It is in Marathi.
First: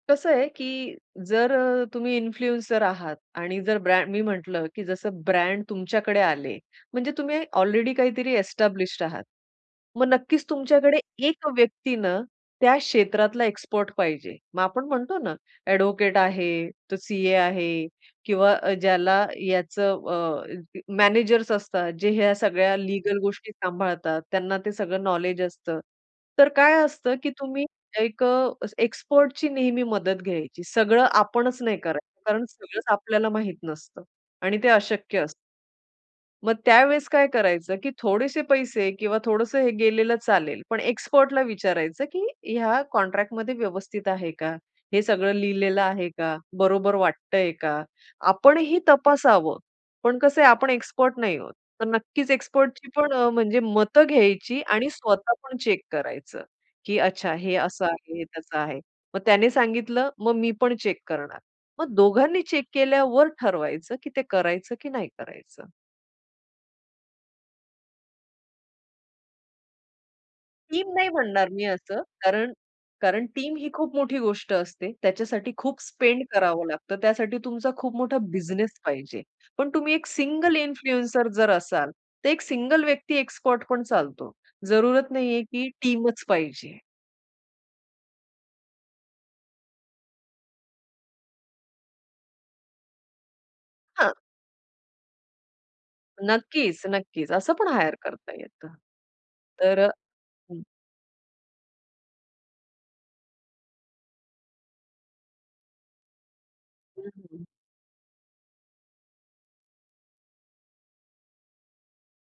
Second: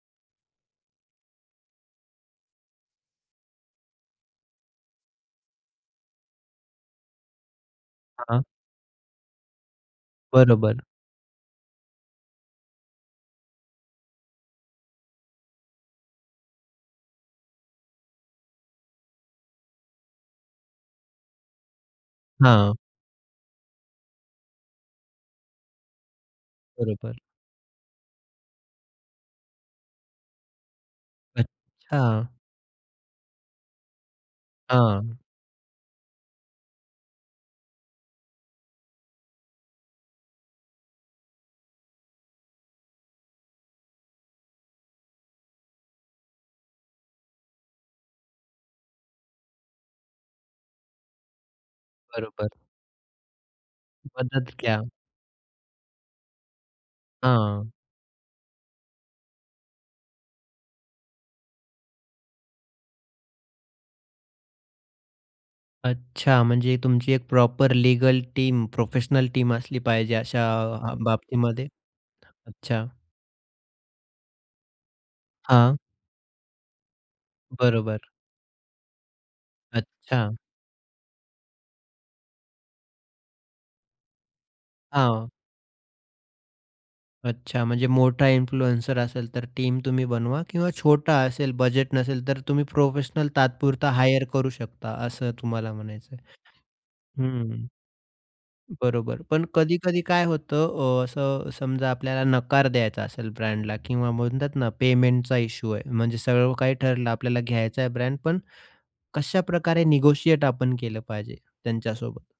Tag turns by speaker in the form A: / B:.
A: कसं आहे, की जर अ, तुम्ही इन्फ्लुएन्सर आहात आणि जर ब्रँ मी म्हटलं की जसं ब्रँड तुमच्याकडे आले. म्हणजे तुम्ही ऑलरेडी काहीतरी
B: हां.
A: एस्टॅब्लिश्ड आहात. मग नक्कीच
B: बरोबर.
A: तुमच्याकडे एक व्यक्ती ना, त्या क्षेत्रातला एक्सपर्ट पाहिजे. मग आपण म्हणतो ना, ॲडव्होकेट आहे, तो सीए आहे किंवा ज्याला याचं अ, मॅनेजर्स असतात जे ह्या
B: हां.
A: सगळ्या लीगल गोष्टी सांभाळतात. त्यांना ते सगळं नॉलेज असतं. तर काय असतं
B: बरोबर.
A: की तुम्ही एक अ, एक्सपर्टची नेहमी मदत घ्यायची. सगळं आपणच नाही करायचं.
B: अच्छा!
A: कारण सगळंच आपल्याला माहित नसतं. आणि ते अशक्य
B: हां.
A: असतं. मग त्यावेळेस काय करायचं, की थोडेसे पैसे किंवा थोडंसं हे गेलेलं चालेल पण एक्सपर्टला विचारायचं, की ह्या कॉन्ट्रॅक्टमध्ये व्यवस्थित आहे का? हे सगळं लिहिलेलं आहे का? बरोबर वाटतंय का? आपणही तपासावं. पण कसं आहे, आपण एक्सपर्ट नाही आहोत. तर नक्कीच
B: बरोबर.
A: एक्सपर्टची पण अ, म्हणजे मतं
B: मदत
A: घ्यायची
B: घ्या.
A: आणि स्वतः पण चेक करायचं. की अच्छा हे
B: हां.
A: असं आहे, तसं आहे. मग त्याने सांगितलं, मग मी पण चेक करणार. मग दोघांनी चेक केल्यावर ठरवायचं, की ते करायचं की नाही करायचं.
B: अच्छा. म्हणजे तुमची एक proper legal team, professional team असली पाहिजे अशा
A: टीम
B: अ,
A: नाही म्हणणार मी
B: बाबतीमध्ये?
A: असं. कारण
B: अच्छा.
A: कारण टीम ही खूप मोठी गोष्ट असते. त्याच्यासाठी
B: हां.
A: खूप स्पेंड करावं लागतं. त्यासाठी तुमचा खूप
B: बरोबर.
A: मोठा बिझनेस पाहिजे. पण तुम्ही एक
B: अच्छा.
A: सिंगल इन्फ्लुएन्सर जर असाल, तर एक सिंगल व्यक्ती एक्स्पर्ट पण चालतो. जरुरत
B: हां.
A: नाहीये की टीमच पाहिजे.
B: अच्छा. म्हणजे मोठा इन्फ्लुएन्सर असेल तर टीम तुम्ही बनवा किंवा छोटा असेल, बजेट नसेल, तर तुम्ही प्रोफेशनल तात्पुरता
A: हां.
B: हायर करू शकता, असं तुम्हाला म्हणायचं आहे.
A: नक्कीच, नक्कीच. असं
B: हं.
A: पण हायर करता येतं.
B: बरोबर पण
A: तर अ,
B: कधी-कधी काय
A: हं.
B: होतं अ, असं समजा आपल्याला नकार द्यायचा असेल ब्रँडला किंवा म्हणतात ना, पेमेंटचा इश्यू आहे. म्हणजे सगळं काही
A: हं,
B: ठरलं. आपल्याला
A: हं.
B: घ्यायचा आहे ब्रँड. पण कशाप्रकारे निगोशिएट आपण केलं पाहिजे त्यांच्यासोबत?